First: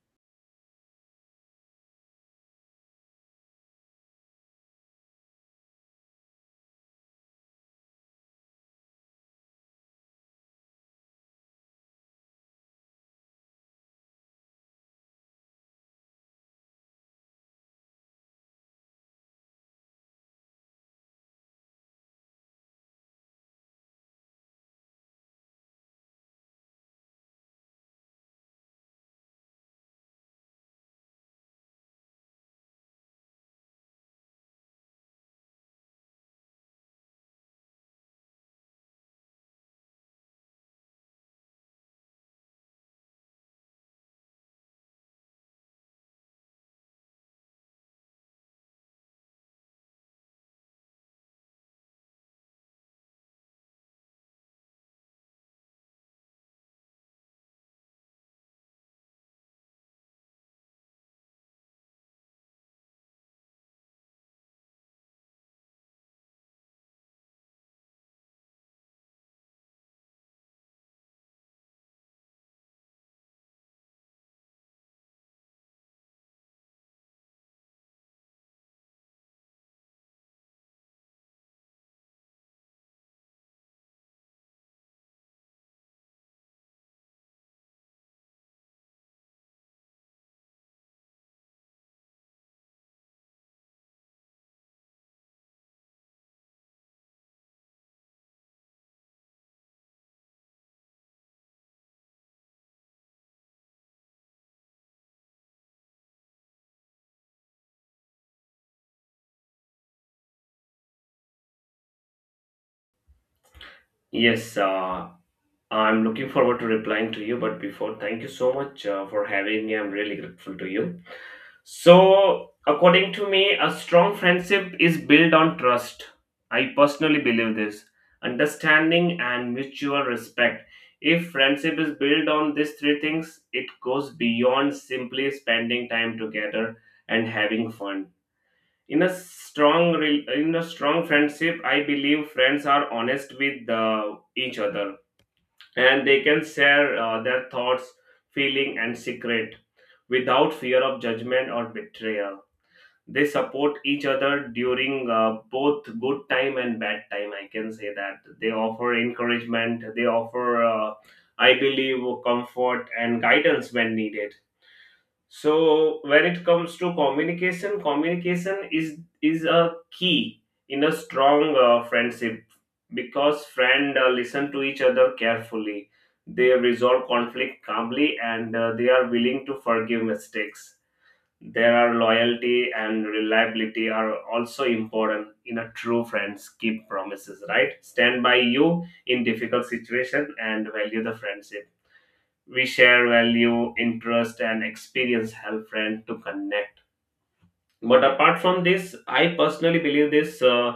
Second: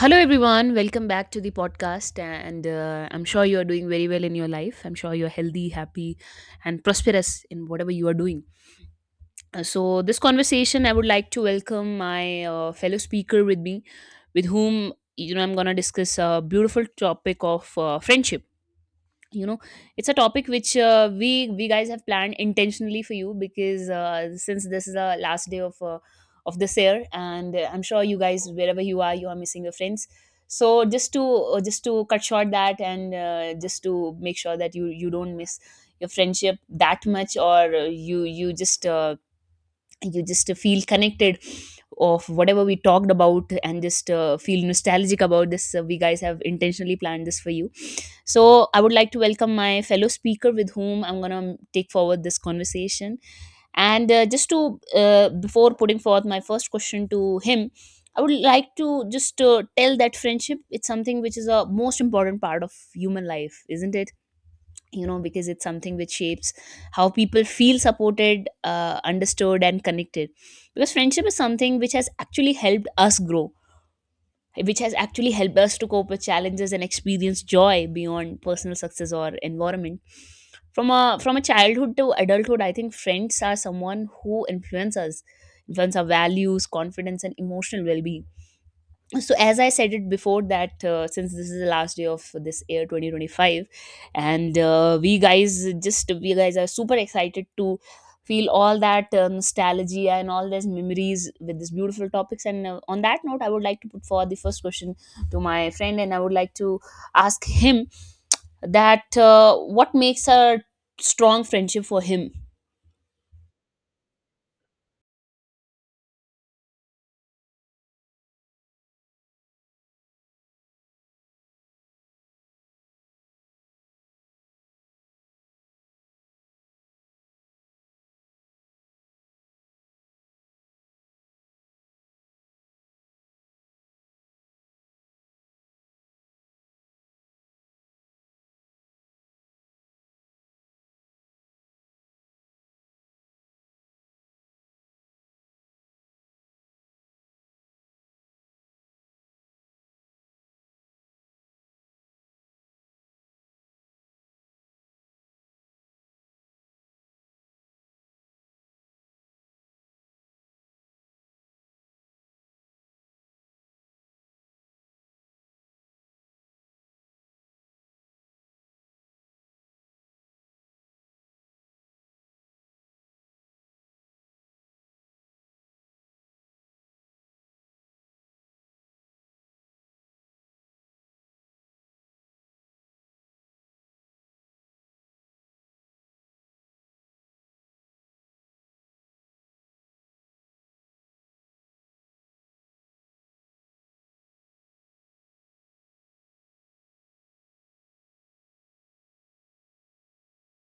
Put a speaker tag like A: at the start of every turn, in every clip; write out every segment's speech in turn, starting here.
A: Hello, everyone. Welcome back to the podcast. And I'm sure you are doing very well in your life. I'm sure you're healthy, happy, and prosperous in whatever you are doing. This conversation, I would like to welcome my fellow speaker with me, with whom you know I'm gonna discuss a beautiful topic of friendship. You know, it's a topic which we guys have planned intentionally for you because since this is the last day of this year, and I'm sure you guys, wherever you are, you are missing your friends. So just to cut short that, and just to make sure that you don't miss your friendship that much, or you just feel connected of whatever we talked about, and just feel nostalgic about this, we guys have intentionally planned this for you. So I would like to welcome my fellow speaker with whom I'm going to take forward this conversation. And just to Before putting forth my first question to him, I would like to just tell that friendship, it's something which is a most important part of human life, isn't it? You know, because it's something which shapes how people feel supported, understood and connected, because friendship is something which has actually helped us grow, which has actually helped us to cope with challenges and experience joy beyond personal success or environment. From a childhood to adulthood, I think friends are someone who influence us, influence our values, confidence and emotional well-being. So as I said it before, that since this is the last day of this year 2025, and we guys are super excited to feel all that nostalgia and all those memories with these beautiful topics, and on that note I would like to put forward the first question to my friend, and I would like to ask him that what makes a strong friendship for him.
B: Yes, I'm looking forward to replying to you. But before, thank you so much for having me. I'm really grateful to you. So, according to me, a strong friendship is built on trust. I personally believe this. Understanding and mutual respect. If friendship is built on these three things, it goes beyond simply spending time together and having fun. In a strong friendship, I believe friends are honest with each other and they can share their thoughts, feeling, and secret without fear of judgment or betrayal. They support each other during both good time and bad time. I can say that they offer encouragement. They offer, I believe, comfort and guidance when needed. So when it comes to communication, is a key in a strong friendship, because friend listen to each other carefully, they resolve conflict calmly, and they are willing to forgive mistakes. There are loyalty and reliability are also important in a true friends keep promises, right, stand by you in difficult situation and value the friendship. We share value, interest, and experience help friends to connect. But apart from this, I personally believe this,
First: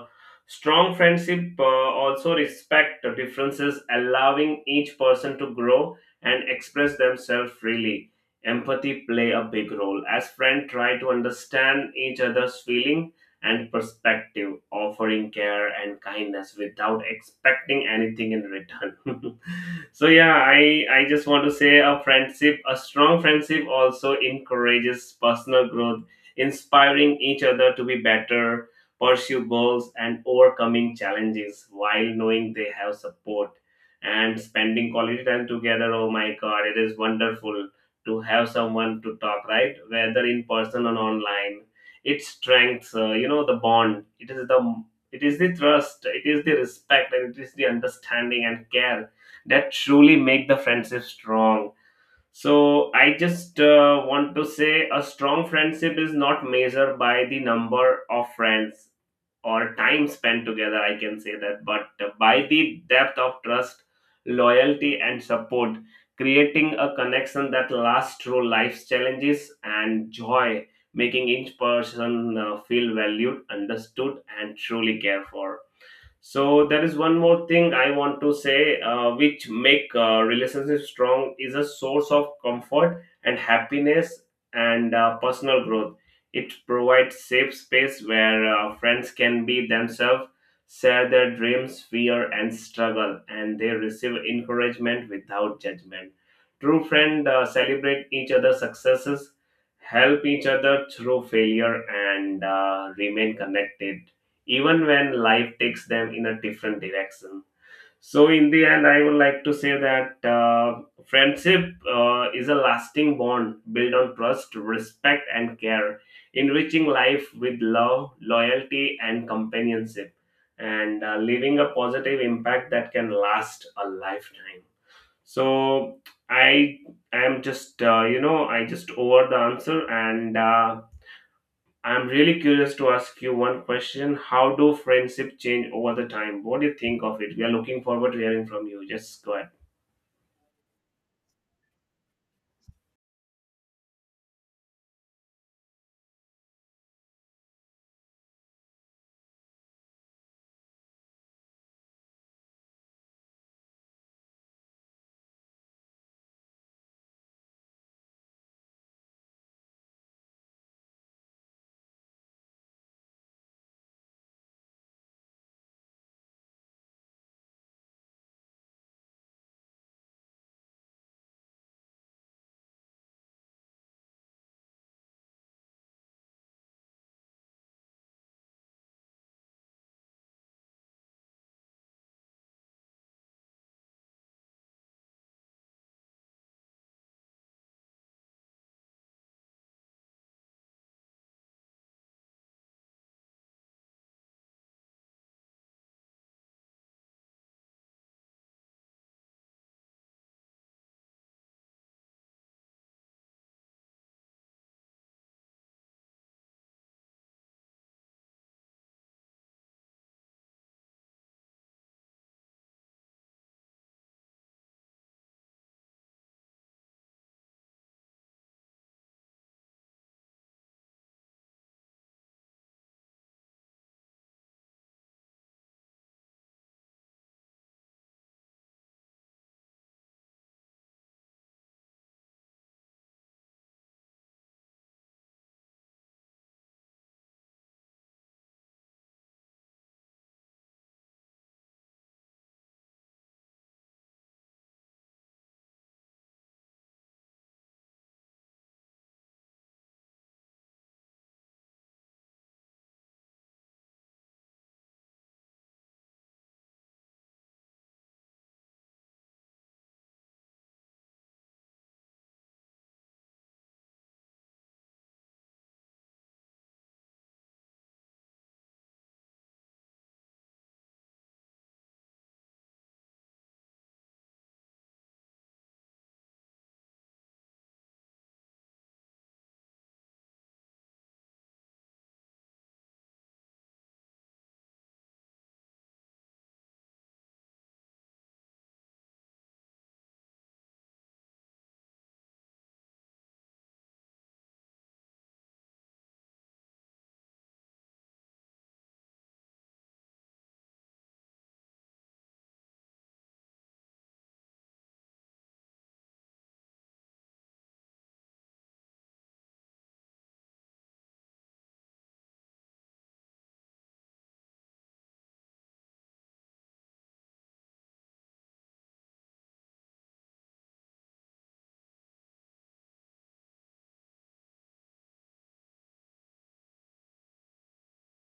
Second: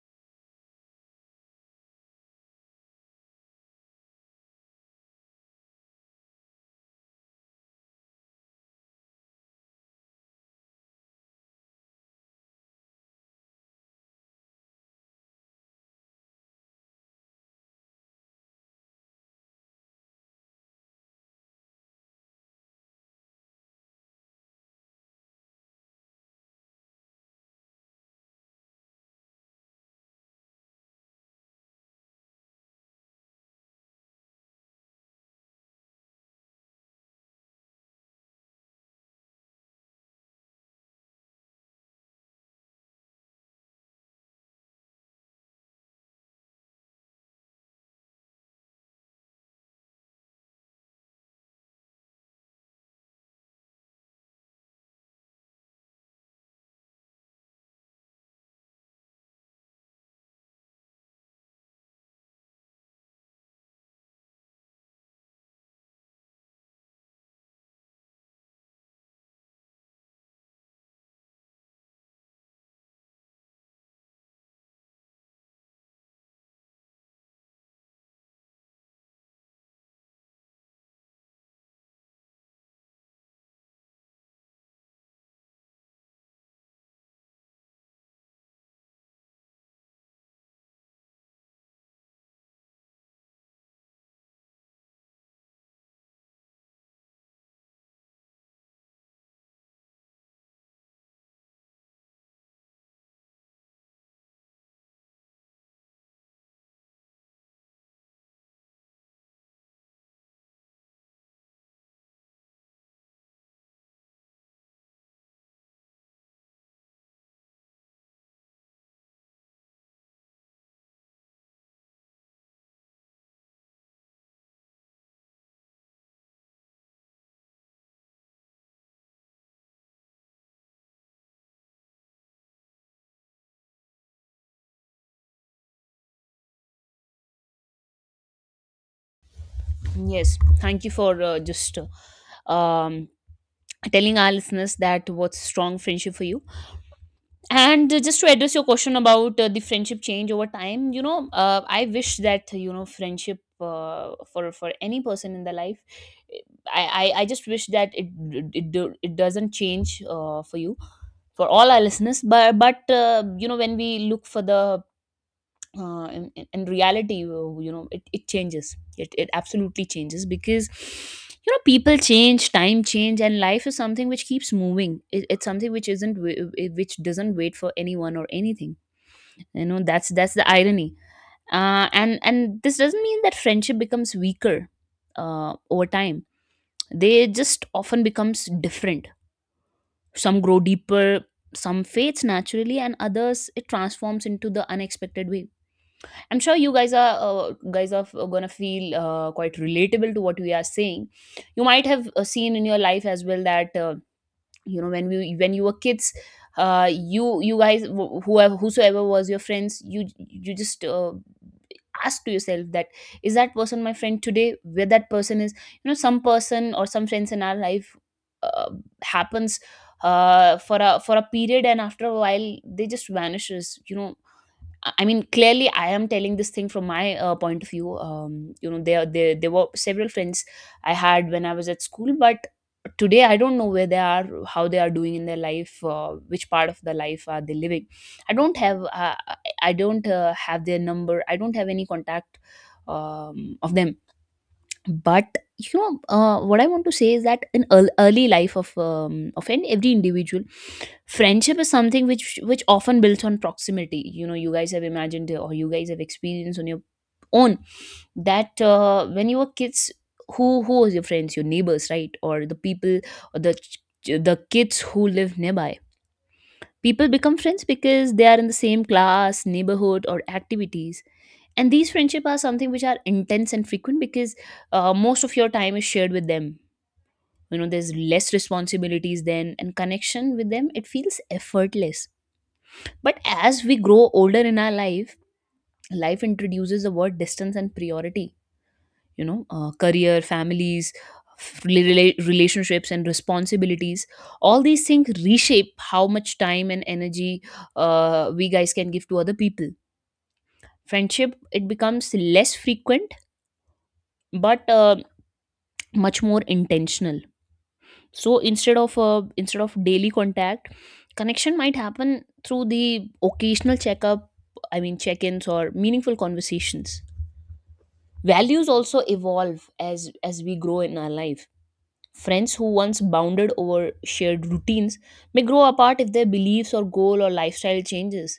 B: strong friendship also respect the differences, allowing each person to grow and express themselves freely. Empathy play a big role as friends try to understand each other's feeling and perspective, offering care and kindness without expecting anything in return. So yeah, I just want to say a friendship a strong friendship also encourages personal growth, inspiring each other to be better, pursue goals, and overcoming challenges while knowing they have support and spending quality time together. Oh my god, it is wonderful to have someone to talk, right? Whether in person or online. It strengths, the bond. It is the trust, it is the respect, and it is the understanding and care that truly make the friendship strong. So I just want to say a strong friendship is not measured by the number of friends or time spent together. I can say that, but by the depth of trust, loyalty, and support, creating a connection that lasts through life's challenges and joy, making each person feel valued, understood, and truly cared for. So there is one more thing I want to say, which make relationships strong is a source of comfort and happiness and personal growth. It provides safe space where friends can be themselves, share their dreams, fear, and struggle, and they receive encouragement without judgment. True friends celebrate each other's successes, help each other through failure, and remain connected even when life takes them in a different direction. So, in the end, I would like to say that friendship is a lasting bond built on trust, respect, and care, enriching life with love, loyalty, and companionship, and leaving a positive impact that can last a lifetime. So, I am just, I just over the answer and. I'm really curious to ask you one question. How do friendship change over the time? What do you think of it? We are looking forward to hearing from you. Just go ahead.
A: Yes, thank you for just um, telling our listeners that what's strong friendship for you. And Just to address your question about the friendship change over time, you know, I wish that, you know, friendship, for any person in the life, i I just wish that it doesn't change for you, for all our listeners. But you know, when we look for the in reality, you know, it changes, it absolutely changes. Because you know, people change, time change, and life is something which keeps moving. It's something which isn't wa- which doesn't wait for anyone or anything. You know, that's the irony. And this doesn't mean that friendship becomes weaker over time. They just often becomes different. Some grow deeper, some fades naturally, and others it transforms into the unexpected way. I'm sure you guys are gonna feel quite relatable to what we are saying. You might have seen in your life as well that you know, when you were kids, you you guys whoever whosoever was your friends, you just ask to yourself that is that person my friend today? Where that person is, you know? Some person or some friends in our life uh, happens for a period, and after a while they just vanishes, you know. I mean, clearly, I am telling this thing from my point of view. You know, there were several friends I had when I was at school, but today I don't know where they are, how they are doing in their life, which part of the life are they living. I don't have, uh, I I don't have their number. I don't have any contact of them. But you know, what I want to say is that in early life of every individual, friendship is something which often builds on proximity. You know, you guys have imagined or you guys have experienced on your own that when you were kids, who was your friends? Your neighbors, right? Or the people, or the ch- the kids who live nearby. People become friends because they are in the same class, neighborhood, or activities, and these friendship are something which are intense and frequent because most of your time is shared with them. You know, there's less responsibilities then, and connection with them, it feels effortless. But as we grow older in our life, life introduces the word distance and priority. You know, career, families, relationships and responsibilities, all these things reshape how much time and energy we guys can give to other people. Friendship, it becomes less frequent, but much more intentional. So instead of daily contact, connection might happen through the occasional checkup. I mean, check-ins, or meaningful conversations. Values also evolve as we grow in our life. Friends who once bounded over shared routines may grow apart if their beliefs or goal or lifestyle changes.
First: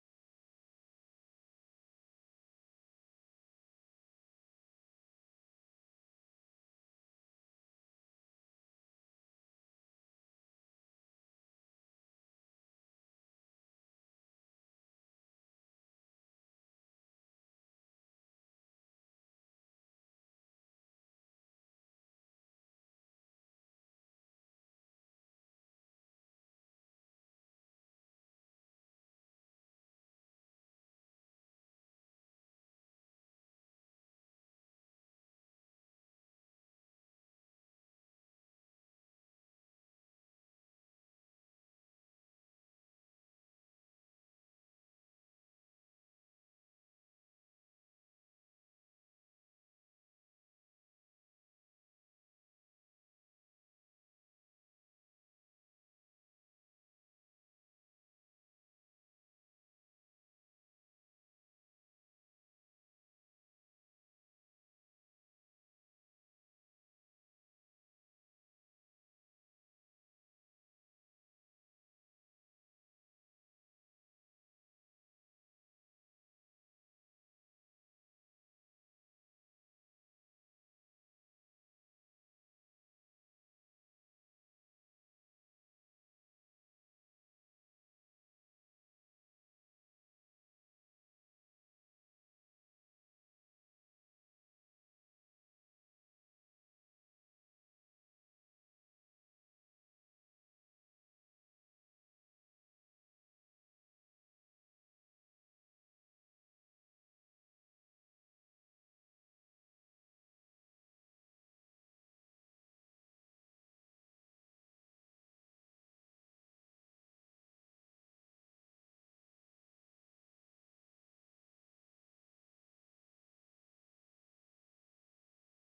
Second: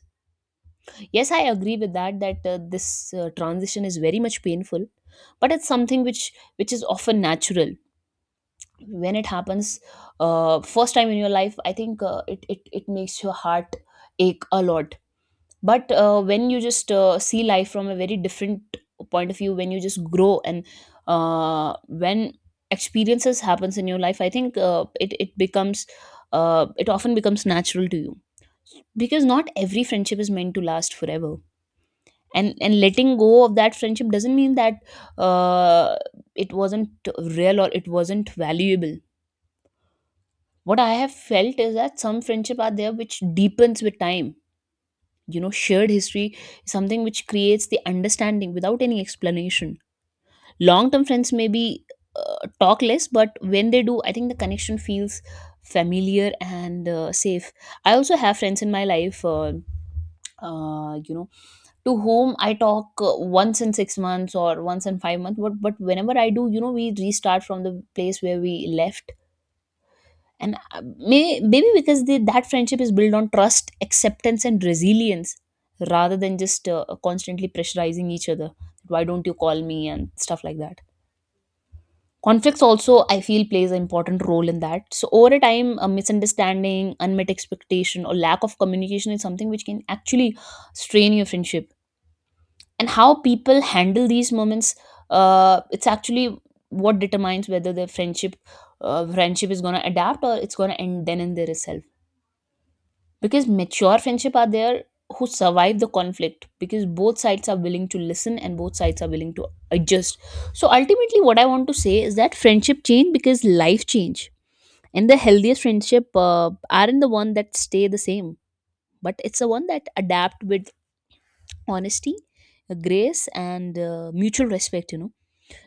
A: Yes, I agree with that, that this transition is very much painful, but it's something which is often natural. When it happens first time in your life, I think it it makes your heart ache a lot. But when you just see life from a very different point of view, when you just grow, and when experiences happens in your life, I think it it becomes, it often becomes natural to you, because not every friendship is meant to last forever. And letting go of that friendship doesn't mean that uh, it wasn't real or it wasn't valuable. What I have felt is that some friendship are there which deepens with time. You know, shared history is something which creates the understanding without any explanation. Long term friends may be, talk less, but when they do, I think the connection feels familiar and safe. I also have friends in my life, you know, to whom I talk once in six months or once in five months, but whenever I do, you know, we restart from the place where we left. And maybe because that friendship is built on trust, acceptance and resilience, rather than just constantly pressurizing each other, why don't you call me and stuff like that. Conflicts also, I feel, plays an important role in that. So over a time, a misunderstanding, unmet expectation or lack of communication is something which can actually strain your friendship. And how people handle these moments, it's actually what determines whether the friendship is going to adapt or it's going to end then and there itself. Because mature friendship are there who survive the conflict, because both sides are willing to listen and both sides are willing to adjust. So ultimately, what I want to say is that friendship change because life change, and the healthiest friendship aren't the one that stay the same, but it's the one that adapt with honesty, grace and mutual respect, you know.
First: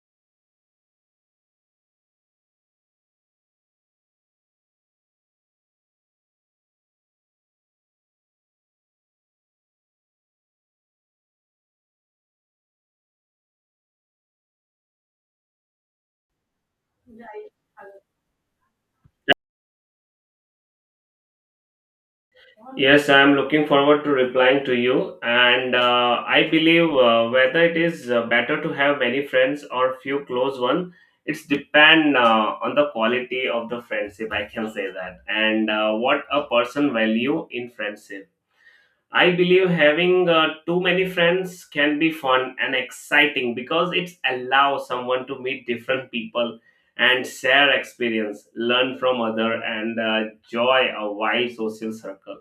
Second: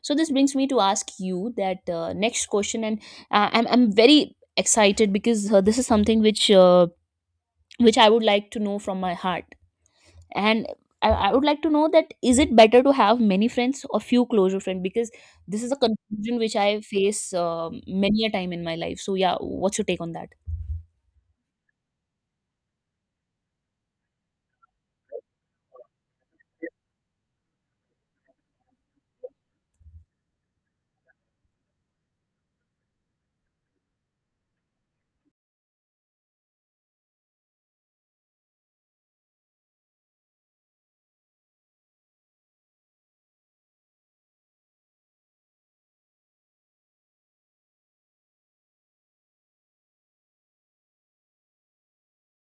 A: So this brings me to ask you that next question, and I'm very excited because this is something which I would like to know from my heart. And I would like to know that is it better to have many friends or few closure friends, because this is a confusion which I face many a time in my life. So yeah, what's your take on that?
B: Yes, I'm looking forward to replying to you. And I believe whether it is better to have many friends or few close one, it's depend on the quality of the friendship. I can say that, and what a person value in friendship. I believe having too many friends can be fun and exciting because it allows someone to meet different people and share experience, learn from other, and joy a wide social circle.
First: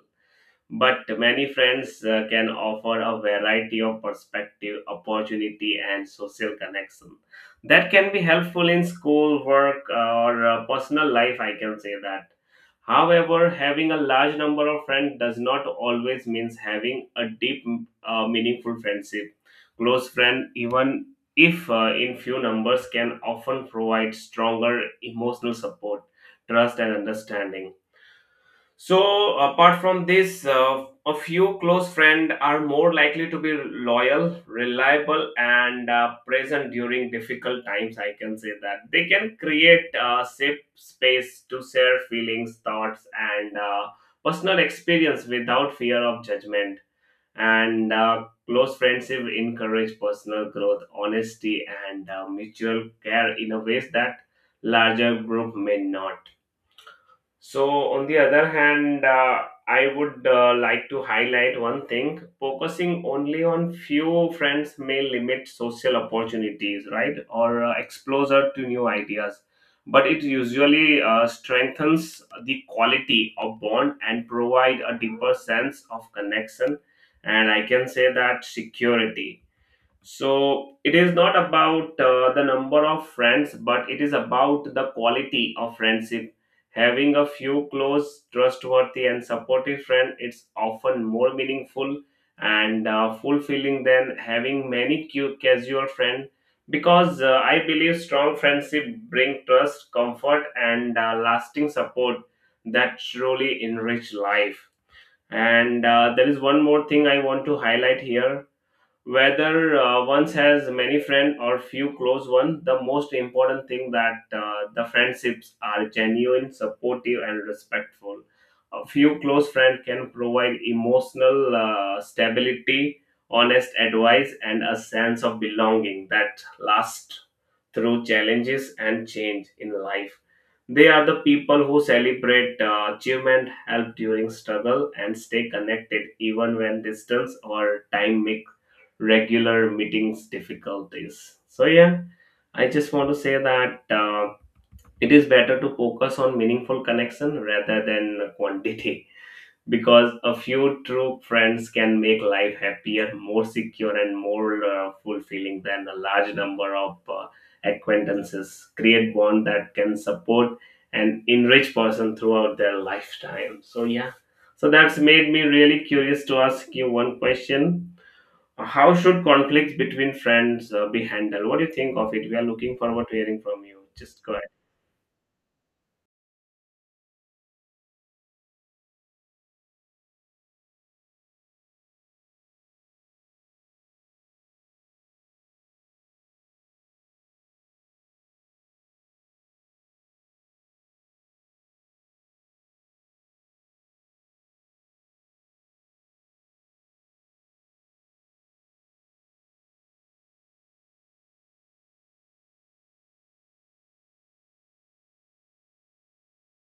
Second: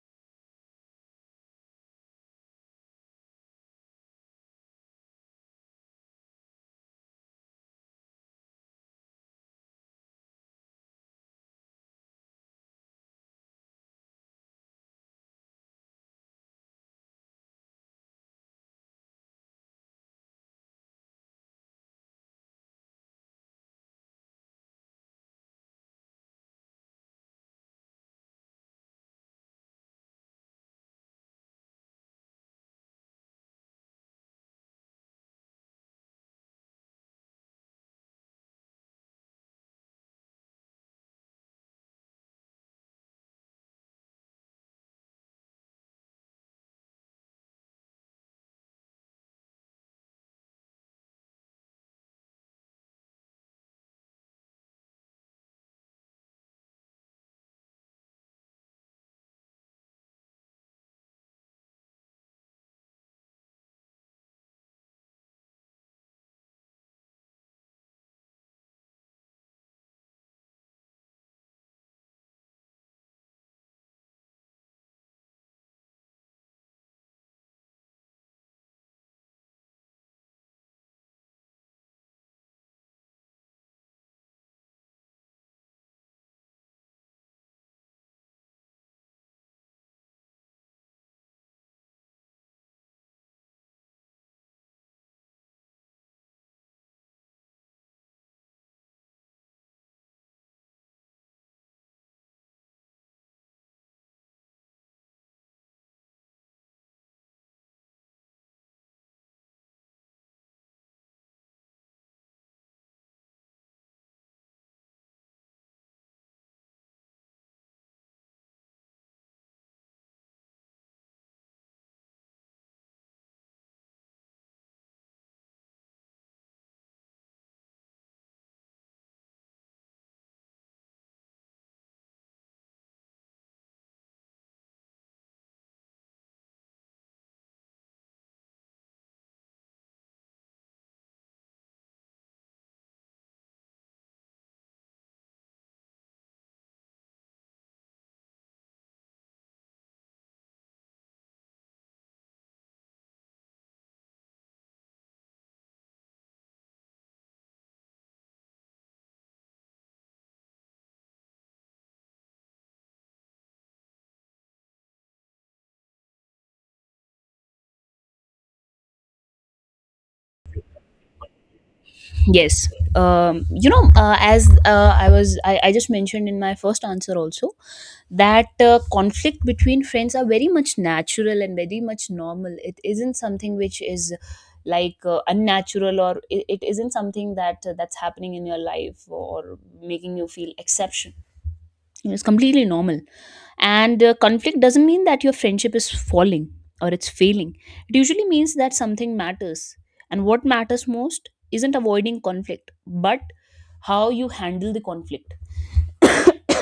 B: But many friends can offer a variety of perspective, opportunity, and social connection that can be helpful in school, work, or personal life. I can say that. However, having a large number of friends does not always means having a deep, meaningful friendship. Close friend, even if in few numbers, can often provide stronger emotional support, trust, and understanding. So, apart from this, a few close friends are more likely to be loyal, reliable, and present during difficult times. I can say that they can create a safe space to share feelings, thoughts, and personal experience without fear of judgment. And close friendship encourage personal growth, honesty, and mutual care in a ways that larger group may not. So, on the other hand, I would like to highlight one thing, focusing only on few friends may limit social opportunities, right? Or exposure to new ideas. But it usually strengthens the quality of bond and provide a deeper sense of connection. And I can say that security. So it is not about the number of friends, but it is about the quality of friendship. Having a few close, trustworthy, and supportive friends, it's often more meaningful and fulfilling than having many casual friends. Because I believe strong friendship bring trust, comfort, and lasting support that truly enrich life. And there is one more thing I want to highlight here, whether one has many friends or few close ones, the most important thing that the friendships are genuine, supportive, and respectful. A few close friends can provide emotional stability, honest advice, and a sense of belonging that lasts through challenges and change in life. They are the people who celebrate achievement, help during struggle, and stay connected even when distance or time make regular meetings difficulties. So yeah, I just want to say that it is better to focus on meaningful connection rather than quantity, because a few true friends can make life happier, more secure, and more fulfilling than a large number of acquaintances. Create bond that can support and enrich person throughout their lifetime. So yeah, so that's made me really curious to ask you one question. How should conflicts between friends be handled? What do you think of it? We are
A: Yes,
B: looking forward to hearing from
A: you
B: you.
A: know, uh,
B: Just go ahead.
A: as uh, i was I just mentioned in my first answer also that conflict between friends are very much natural and very much normal. It isn't something which is like unnatural, or it isn't something that that's happening in your life or making you feel exception. It's completely normal. And Conflict doesn't mean that your friendship is falling or it's failing. It usually means that something matters. And what matters most isn't avoiding conflict, but how you handle the conflict.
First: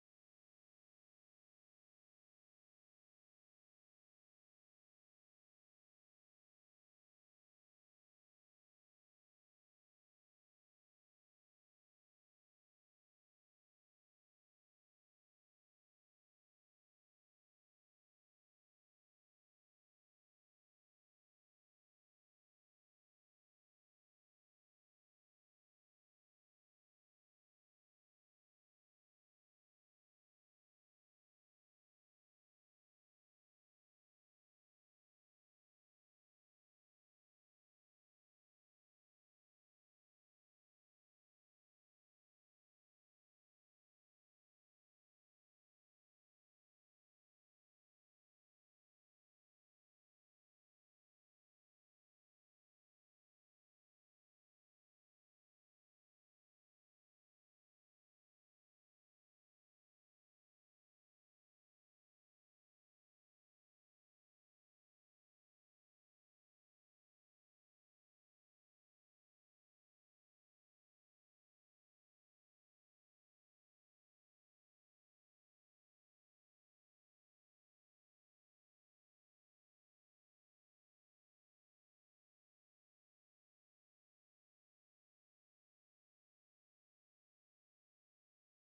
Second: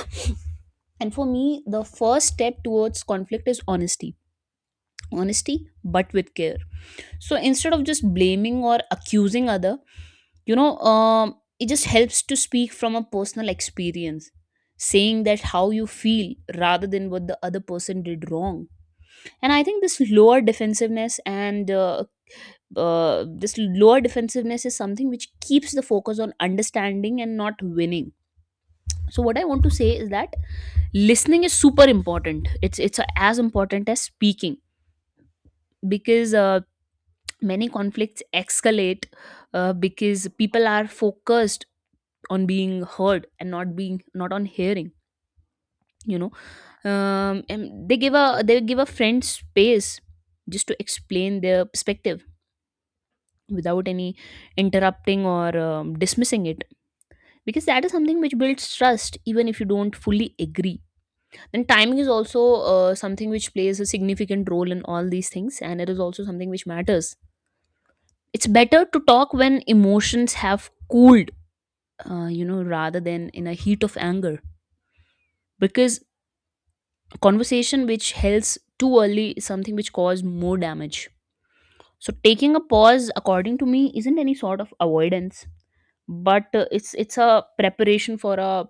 A: And for me, the first step towards conflict is honesty. Honesty, but with care. So instead of just blaming or accusing other, it just helps to speak from a personal experience, saying that how you feel rather than what the other person did wrong. And I think this lower defensiveness and this lower defensiveness is something which keeps the focus on understanding and not winning. So what I want to say is that listening is super important. It's as important as speaking, because many conflicts escalate because people are focused on being heard and not being, not on hearing, you know and they give a, they give a friend space just to explain their perspective without any interrupting or dismissing it, because that is something which builds trust even if you don't fully agree. Then timing is also something which plays a significant role in all these things, and it is also something which matters. It's better to talk when emotions have cooled, you know, rather than in a heat of anger, because conversation which hells too early is something which cause more damage. So taking a pause, according to me, isn't any sort of avoidance, but it's a preparation for a,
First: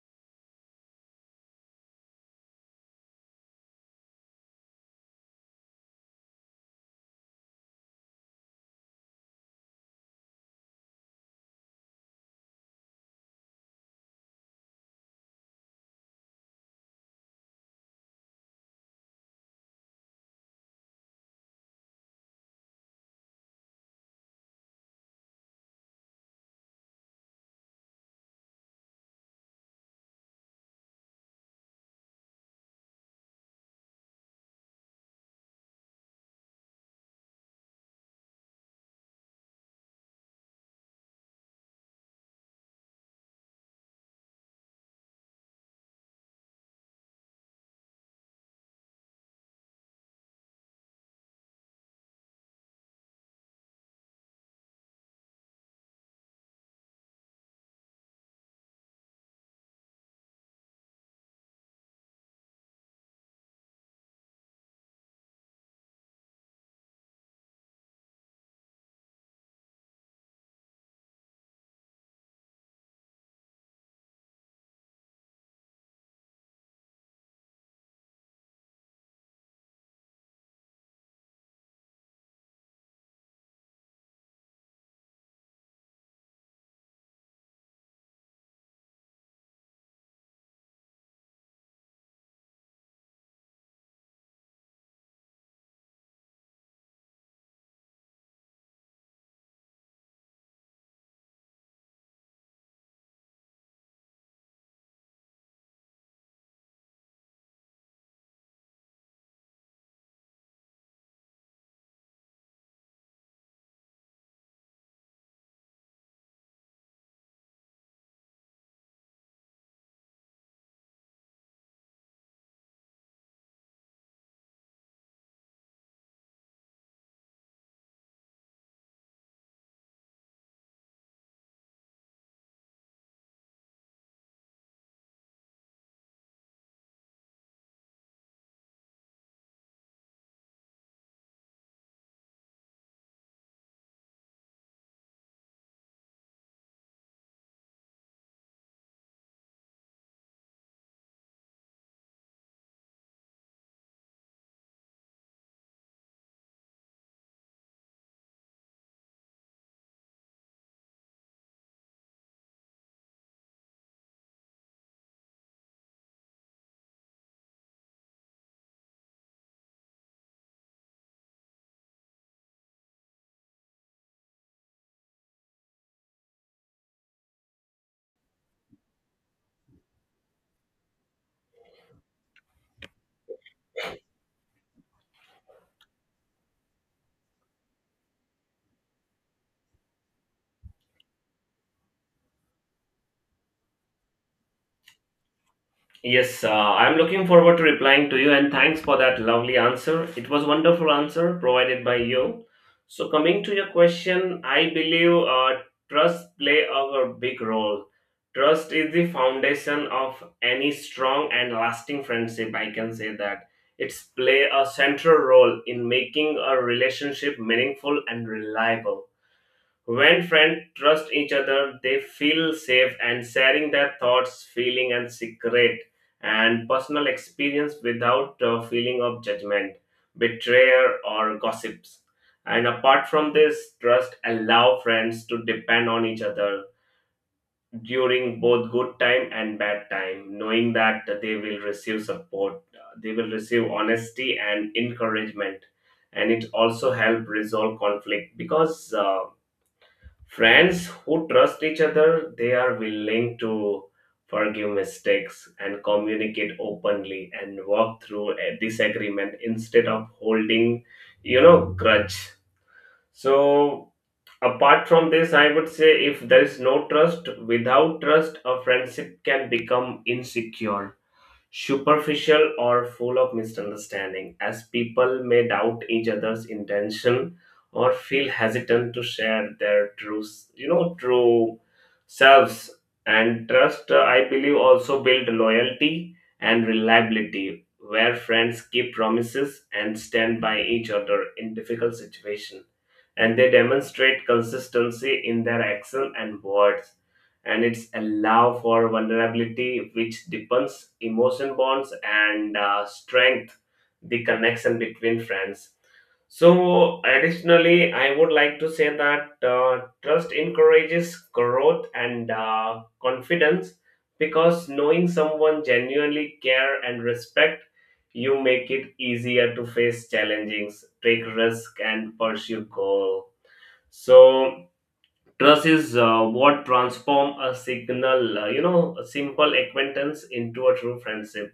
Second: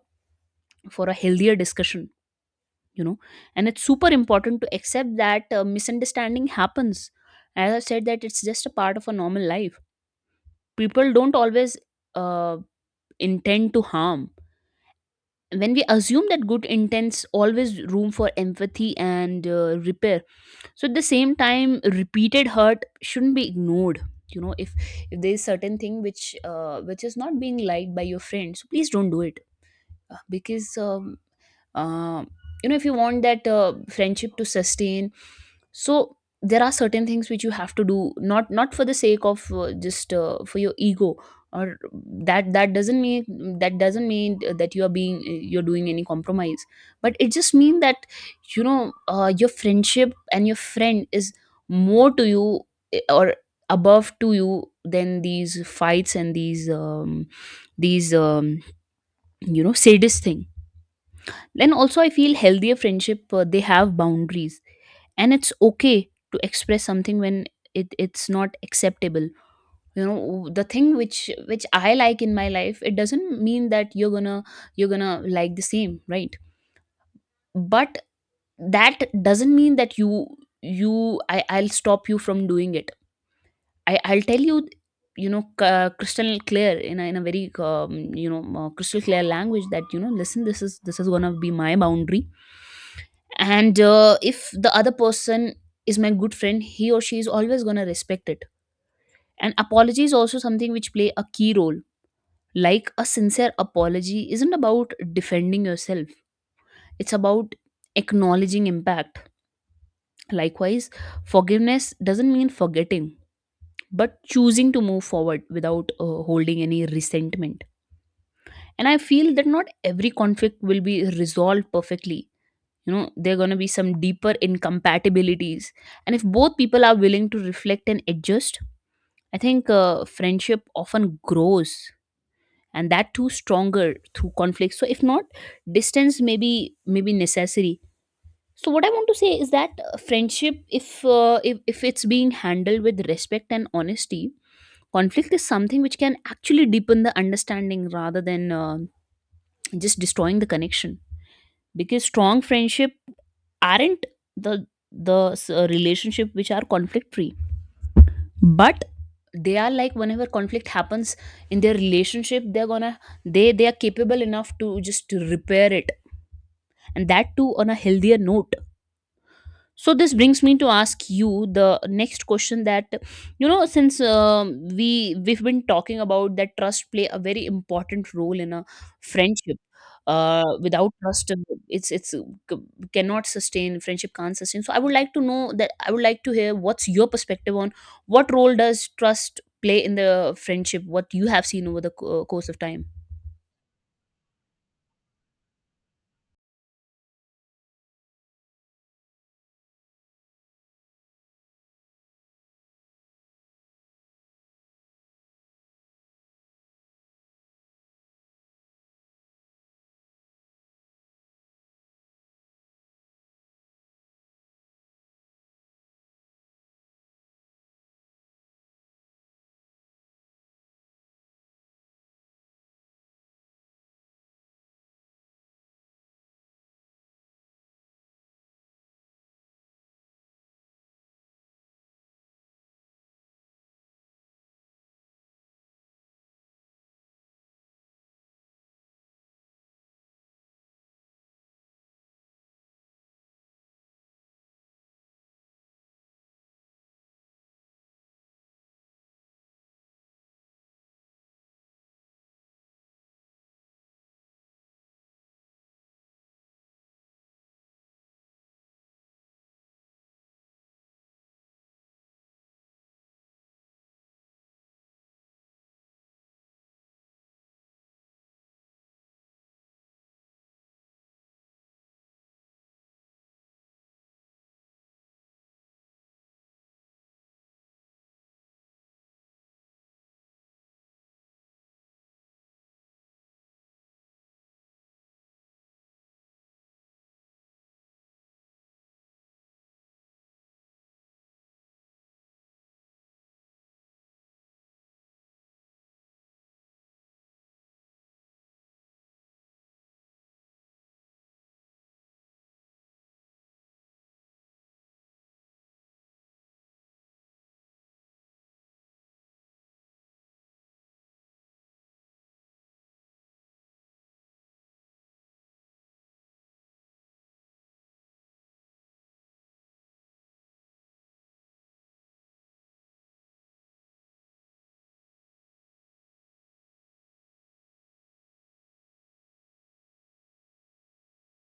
A: for a healthier discussion, you know. And it's super important to accept that misunderstanding happens. As I said, that it's just a part of a normal life. People don't always uh, intend to harm. When we assume that good intents, always room for empathy and repair. So at the same time, repeated hurt shouldn't be ignored, you know. If there is certain thing which is not being liked by your friend, so please don't do it, because uh, you know, if you want that friendship to sustain, so there are certain things which you have to do, not for the sake of just for your ego. Or that doesn't mean, that doesn't mean that you are being, you're doing any compromise, but it just means that, you know, your friendship and your friend is more to you, eh, or above to you than these fights and these these um, you know, sadist thing. And also I feel healthier friendship, they have boundaries, and it's okay to express something when it's not acceptable. You know, the thing which I like in my life, it doesn't mean that you're gonna like the same, right? But that doesn't mean that you, I'll stop you from doing it. I'll tell you, you know, crystal clear, in a very crystal clear language, that, you know, listen, this is gonna be my boundary. And if the other person is my good friend, he or she is always going to respect it. And apology is also something which play a key role. Like, a sincere apology isn't about defending yourself. It's about acknowledging impact. Likewise, forgiveness doesn't mean forgetting, but choosing to move forward without holding any resentment. And I feel that not every conflict will be resolved perfectly. You know, there are going to be some deeper incompatibilities, and if both people are willing to reflect and adjust, I think friendship often grows, and that too stronger, through conflict. So if not, distance may be, may necessary. So what I want to say is that, friendship, if it's being handled with respect and honesty, conflict is something which can actually deepen the understanding rather than just destroying the connection, because strong friendship aren't the, the relationship which are conflict free. But they are like, whenever conflict happens in their relationship, they they are capable enough to just repair it, and that too on a healthier note. So this brings me to ask you the next question, that, you know, since we've been talking about that trust play a very important role in a friendship. Uh without trust, it's it's uh, c- cannot sustain, friendship can't sustain. So I would like to know that, I would like to hear, what's your perspective on what role does trust play in the friendship, what you have seen over the course of time?
B: Yes, I'm looking forward to replying to you and thanks for that lovely answer. It was wonderful answer provided by you. So coming to your question, I believe trust play a big role. Trust is the foundation of any strong and lasting friendship. I can say that it's play a central role in making a relationship meaningful and reliable. When friends trust each other, they feel safe and sharing their thoughts, feeling and secret and personal experience without a feeling of judgment, betrayal or gossips. And apart from this, trust allow friends to depend on each other during both good time and bad time, knowing that they will receive support, they will receive honesty and encouragement. And it also help resolve conflict because friends who trust each other, they are willing to forgive mistakes and communicate openly and work through a disagreement instead of holding, you know, grudge. So, apart from this, I would say if there is no trust, without trust, a friendship can become insecure, superficial or full of misunderstanding, as people may doubt each other's intention or feel hesitant to share their true, you know, true selves. And trust, I believe, also build loyalty and reliability, where friends keep promises and stand by each other in difficult situations. And they demonstrate consistency in their action and words, and it's allow for vulnerability which deepens emotion bonds and strength the connection between friends. So additionally, I would like to say that trust encourages growth and confidence, because knowing someone genuinely care and respect you make it easier to face challenges, take risk, and pursue goal. So trust is what transform a signal, a simple acquaintance into a true friendship,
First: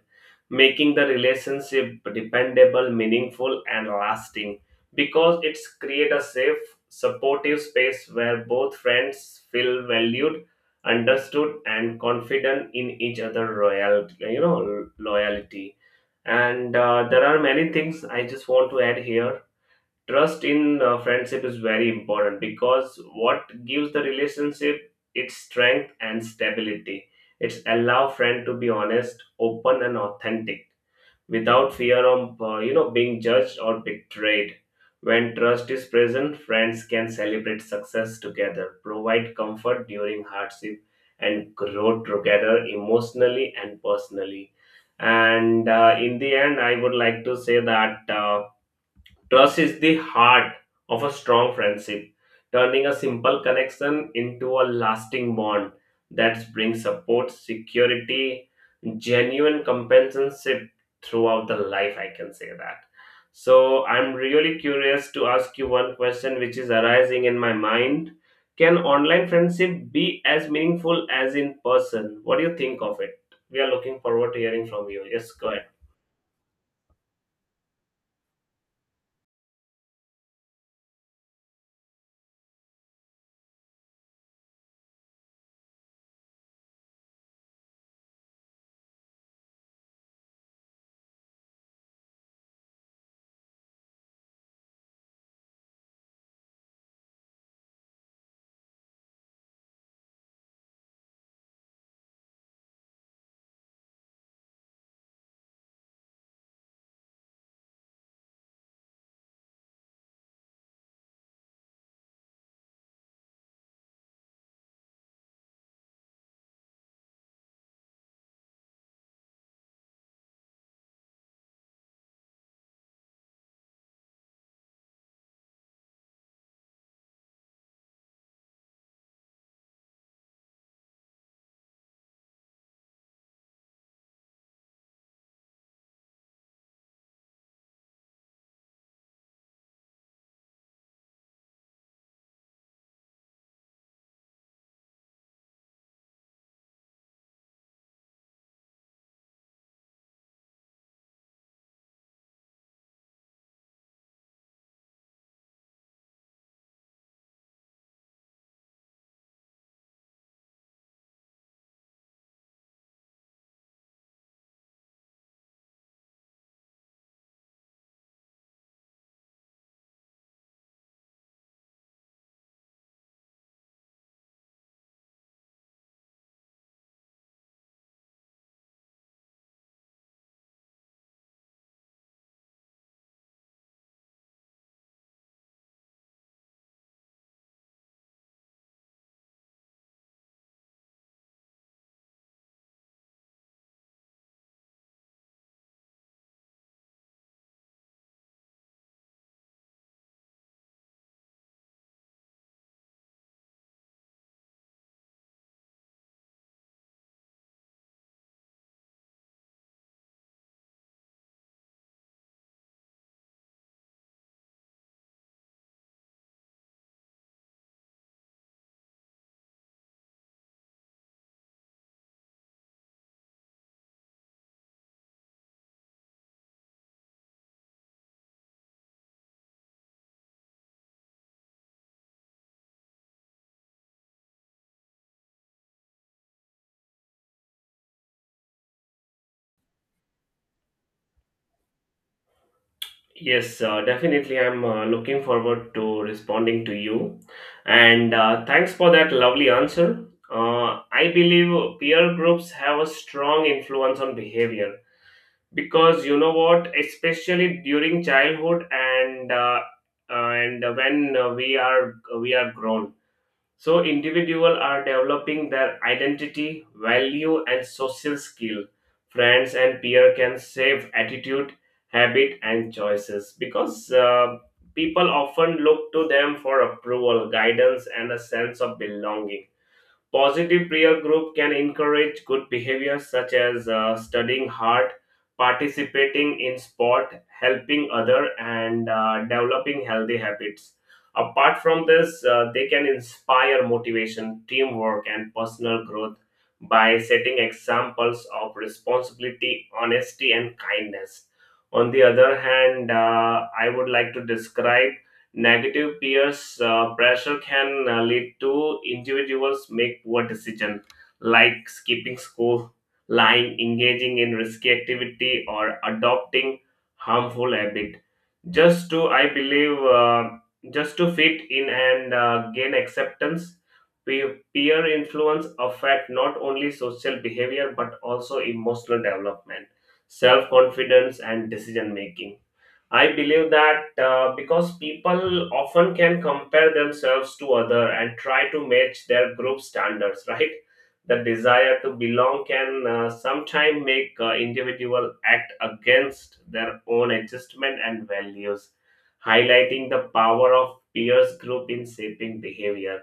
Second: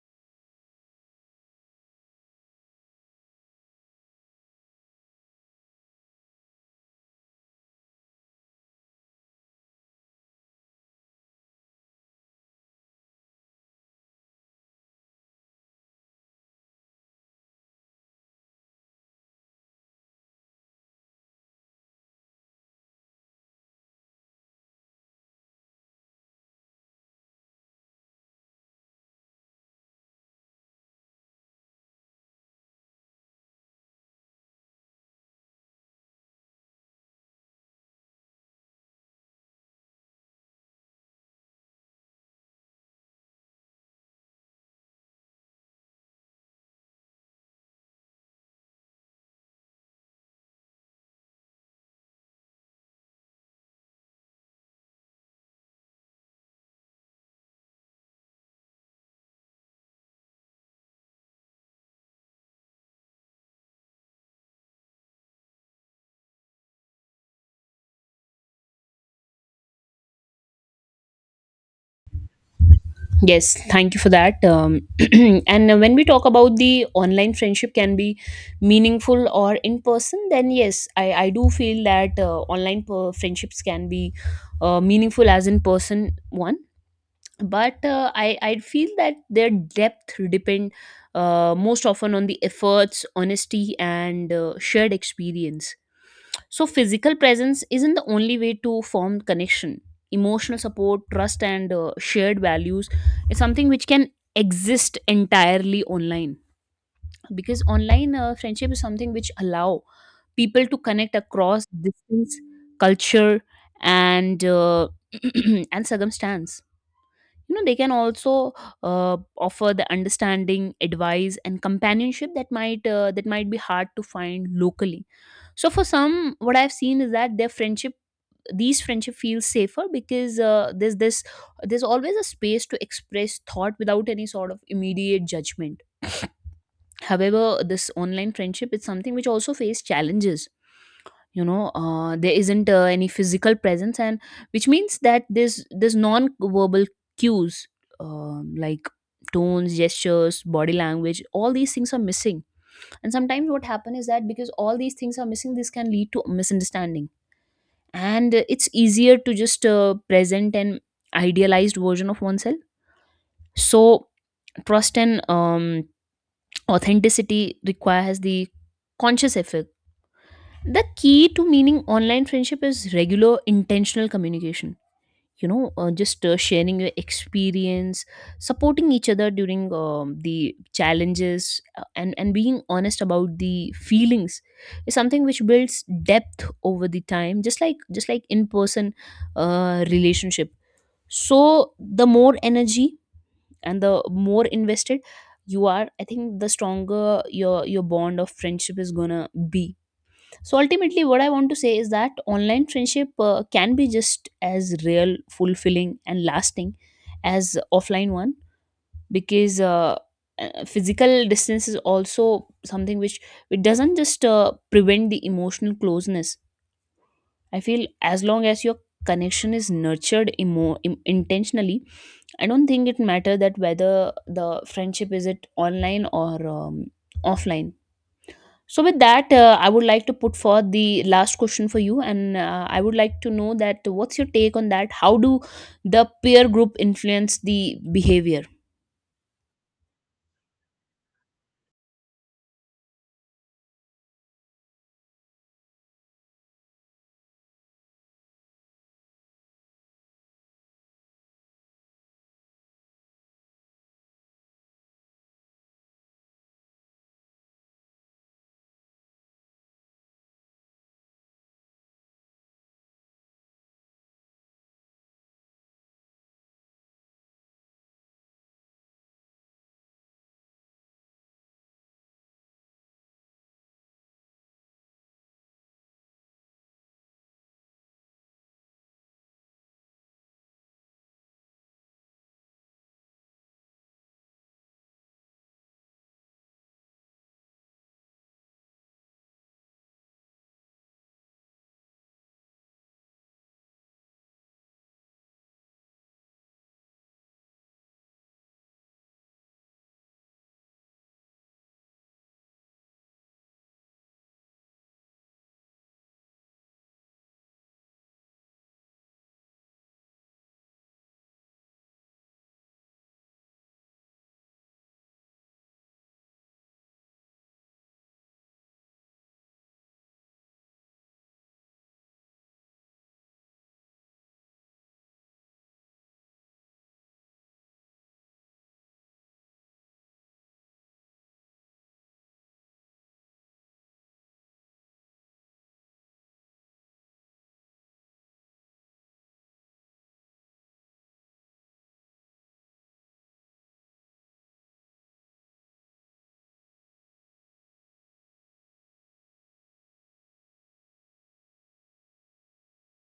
B: making the relationship dependable, meaningful, and lasting. Because it's create a safe, supportive space where both friends feel valued, understood, and confident in each other royal, you know, loyalty. And there are many things I just want to add here. Trust in friendship is very important because what gives the relationship its strength and stability, it's allow friend to be honest, open, and authentic without fear of being judged or betrayed. When trust is present, friends can celebrate success together, provide comfort during hardship, and grow together emotionally and personally. And in the end, I would like to say that trust is the heart of a strong friendship, turning a simple connection into a lasting bond that brings support, security, genuine companionship throughout the life. I can say that. So I'm really curious to ask you one question which is arising in my mind. Can online friendship be as meaningful as in person? What do you think of it?
A: Yes,
B: We are
A: thank you
B: looking
A: for
B: forward
A: that.
B: to hearing from you. Yes, go ahead.
A: And when we talk about the online friendship can be meaningful or in person, then yes, I do feel that online friendships can be meaningful as in person one, but I feel that their depth depend most often on the efforts, honesty and shared experience. So physical presence isn't the only way to form connection. Emotional support, trust and shared values is something which can exist entirely online, because online friendship is something which allow people to connect across distance, culture and and circumstance. You know, they can also uh, offer the understanding, advice and companionship that might be hard to find locally. So for some, what I've seen is that their friendship, these friendship feels safer, because there's this, there's always a space to express thought without any sort of immediate judgment. However, this online friendship is something which also face challenges. You know, there isn't any physical presence, and which means that there's non-verbal cues, like tones, gestures, body language, all these things are missing. And sometimes what happen is that because all these things are missing, this can lead to misunderstanding. And it's easier to just present an idealized version of oneself. So trust and authenticity requires the conscious effort. The key to meaning online friendship is regular intentional communication. You know, just sharing your experience, supporting each other during the challenges, and being honest about the feelings is something which builds depth over the time, just like in person relationship. So the more energy and the more invested you are, I think the stronger your bond of friendship is gonna be. So ultimately, what I want to say is that online friendship can be just as real, fulfilling, and lasting as offline one, because physical distance is also something which, it doesn't just prevent the emotional closeness. I feel, as long as your connection is nurtured intentionally, I don't think it matter that whether the friendship is it online or offline. So with that, I would like to put forth the last question for you, and I would like to know that, what's your take on that? How do the peer group influence the behavior?
B: Yes, definitely. I'm looking forward to responding to you. And thanks for that lovely answer. I believe peer groups have a strong influence on behavior, because you know what, especially during childhood and when we are grown, so individuals are developing their identity, value, and social skill. Friends and peer can save attitude, habit, and choices because people often look to them for approval, guidance, and a sense of belonging. Positive peer group can encourage good behaviors such as studying hard, participating in sport, helping other, and developing healthy habits. Apart from this, they can inspire motivation, teamwork, and personal growth by setting examples of responsibility, honesty, and kindness. On the other hand, I would like to describe negative peers pressure can lead to individuals make poor decision like skipping school, lying, engaging in risky activity, or adopting harmful habit, just to I believe just to fit in and gain acceptance. Peer influence affect not only social behavior but also emotional development, self confidence, and decision making. I believe that because people often can compare themselves to other and try to match their group standards, right? The desire to belong can sometimes make individual act against their own adjustment and values, highlighting the power of peers group in shaping behavior.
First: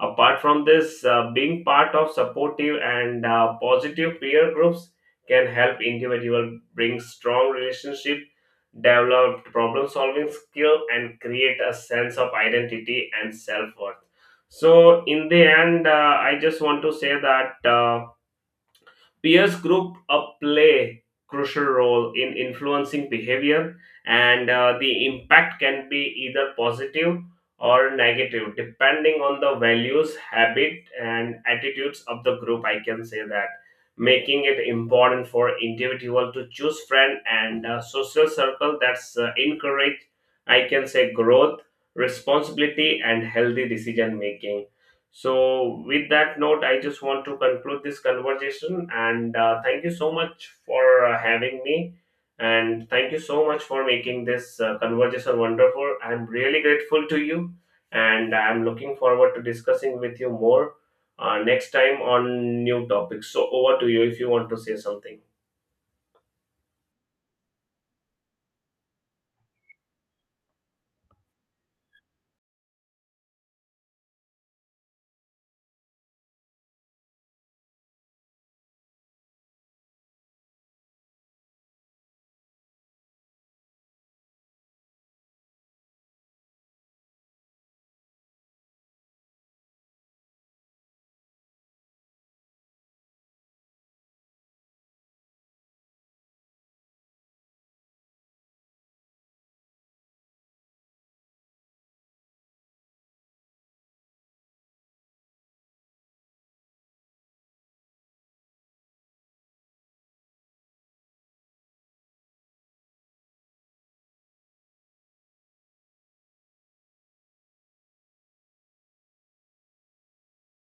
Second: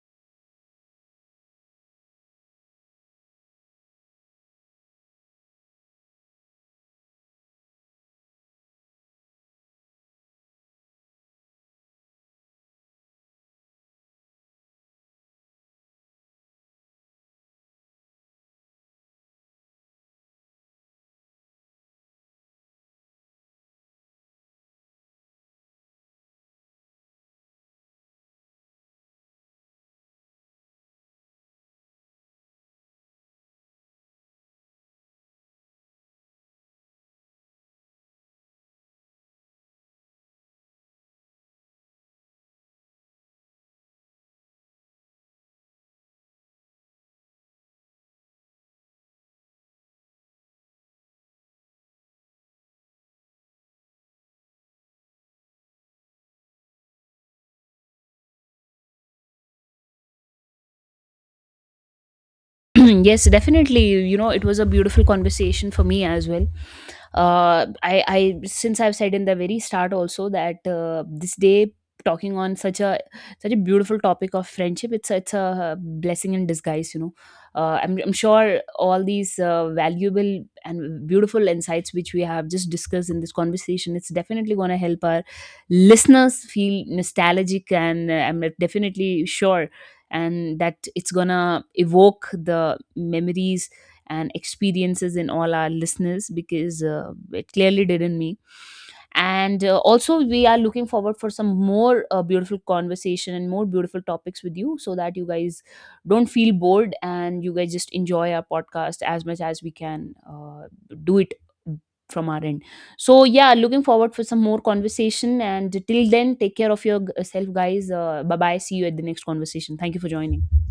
B: Apart from this, being part of supportive and positive peer groups can help individual bring strong relationship, develop problem solving skill, and create a sense of identity and self worth. So in the end, I just want to say that peers group up play crucial role in influencing behavior, and the impact can be either positive or negative depending on the values, habit, and attitudes of the group. I can say that, making it important for individual to choose friend and social circle that's encourage, I can say, growth, responsibility, and healthy decision making. So, with that note, I just want to conclude this conversation and thank you so much for having me. And thank you so much for making this conversation wonderful. I'm really grateful to you and I'm looking forward to discussing with you more next time on new
A: Yes,
B: topics. So, over
A: definitely.
B: to you
A: You
B: if you
A: know, it
B: want to
A: was a
B: say
A: beautiful
B: something.
A: conversation for me as well. I since I've said in the very start also, that this day, talking on such a, such a beautiful topic of friendship, it's a blessing in disguise, you know. I'm sure all these valuable and beautiful insights which we have just discussed in this conversation, it's definitely going to help our listeners feel nostalgic, and I'm definitely sure, and that it's going to evoke the memories and experiences in all our listeners, because it clearly did in me. And also we are looking forward for some more beautiful conversation and more beautiful topics with you, so that you guys don't feel bored and you guys just enjoy our podcast as much as we can do it, from our end. So yeah, looking forward for some more conversation, and till then, take care of yourself guys, bye bye, see you at the next conversation. Thank you for joining.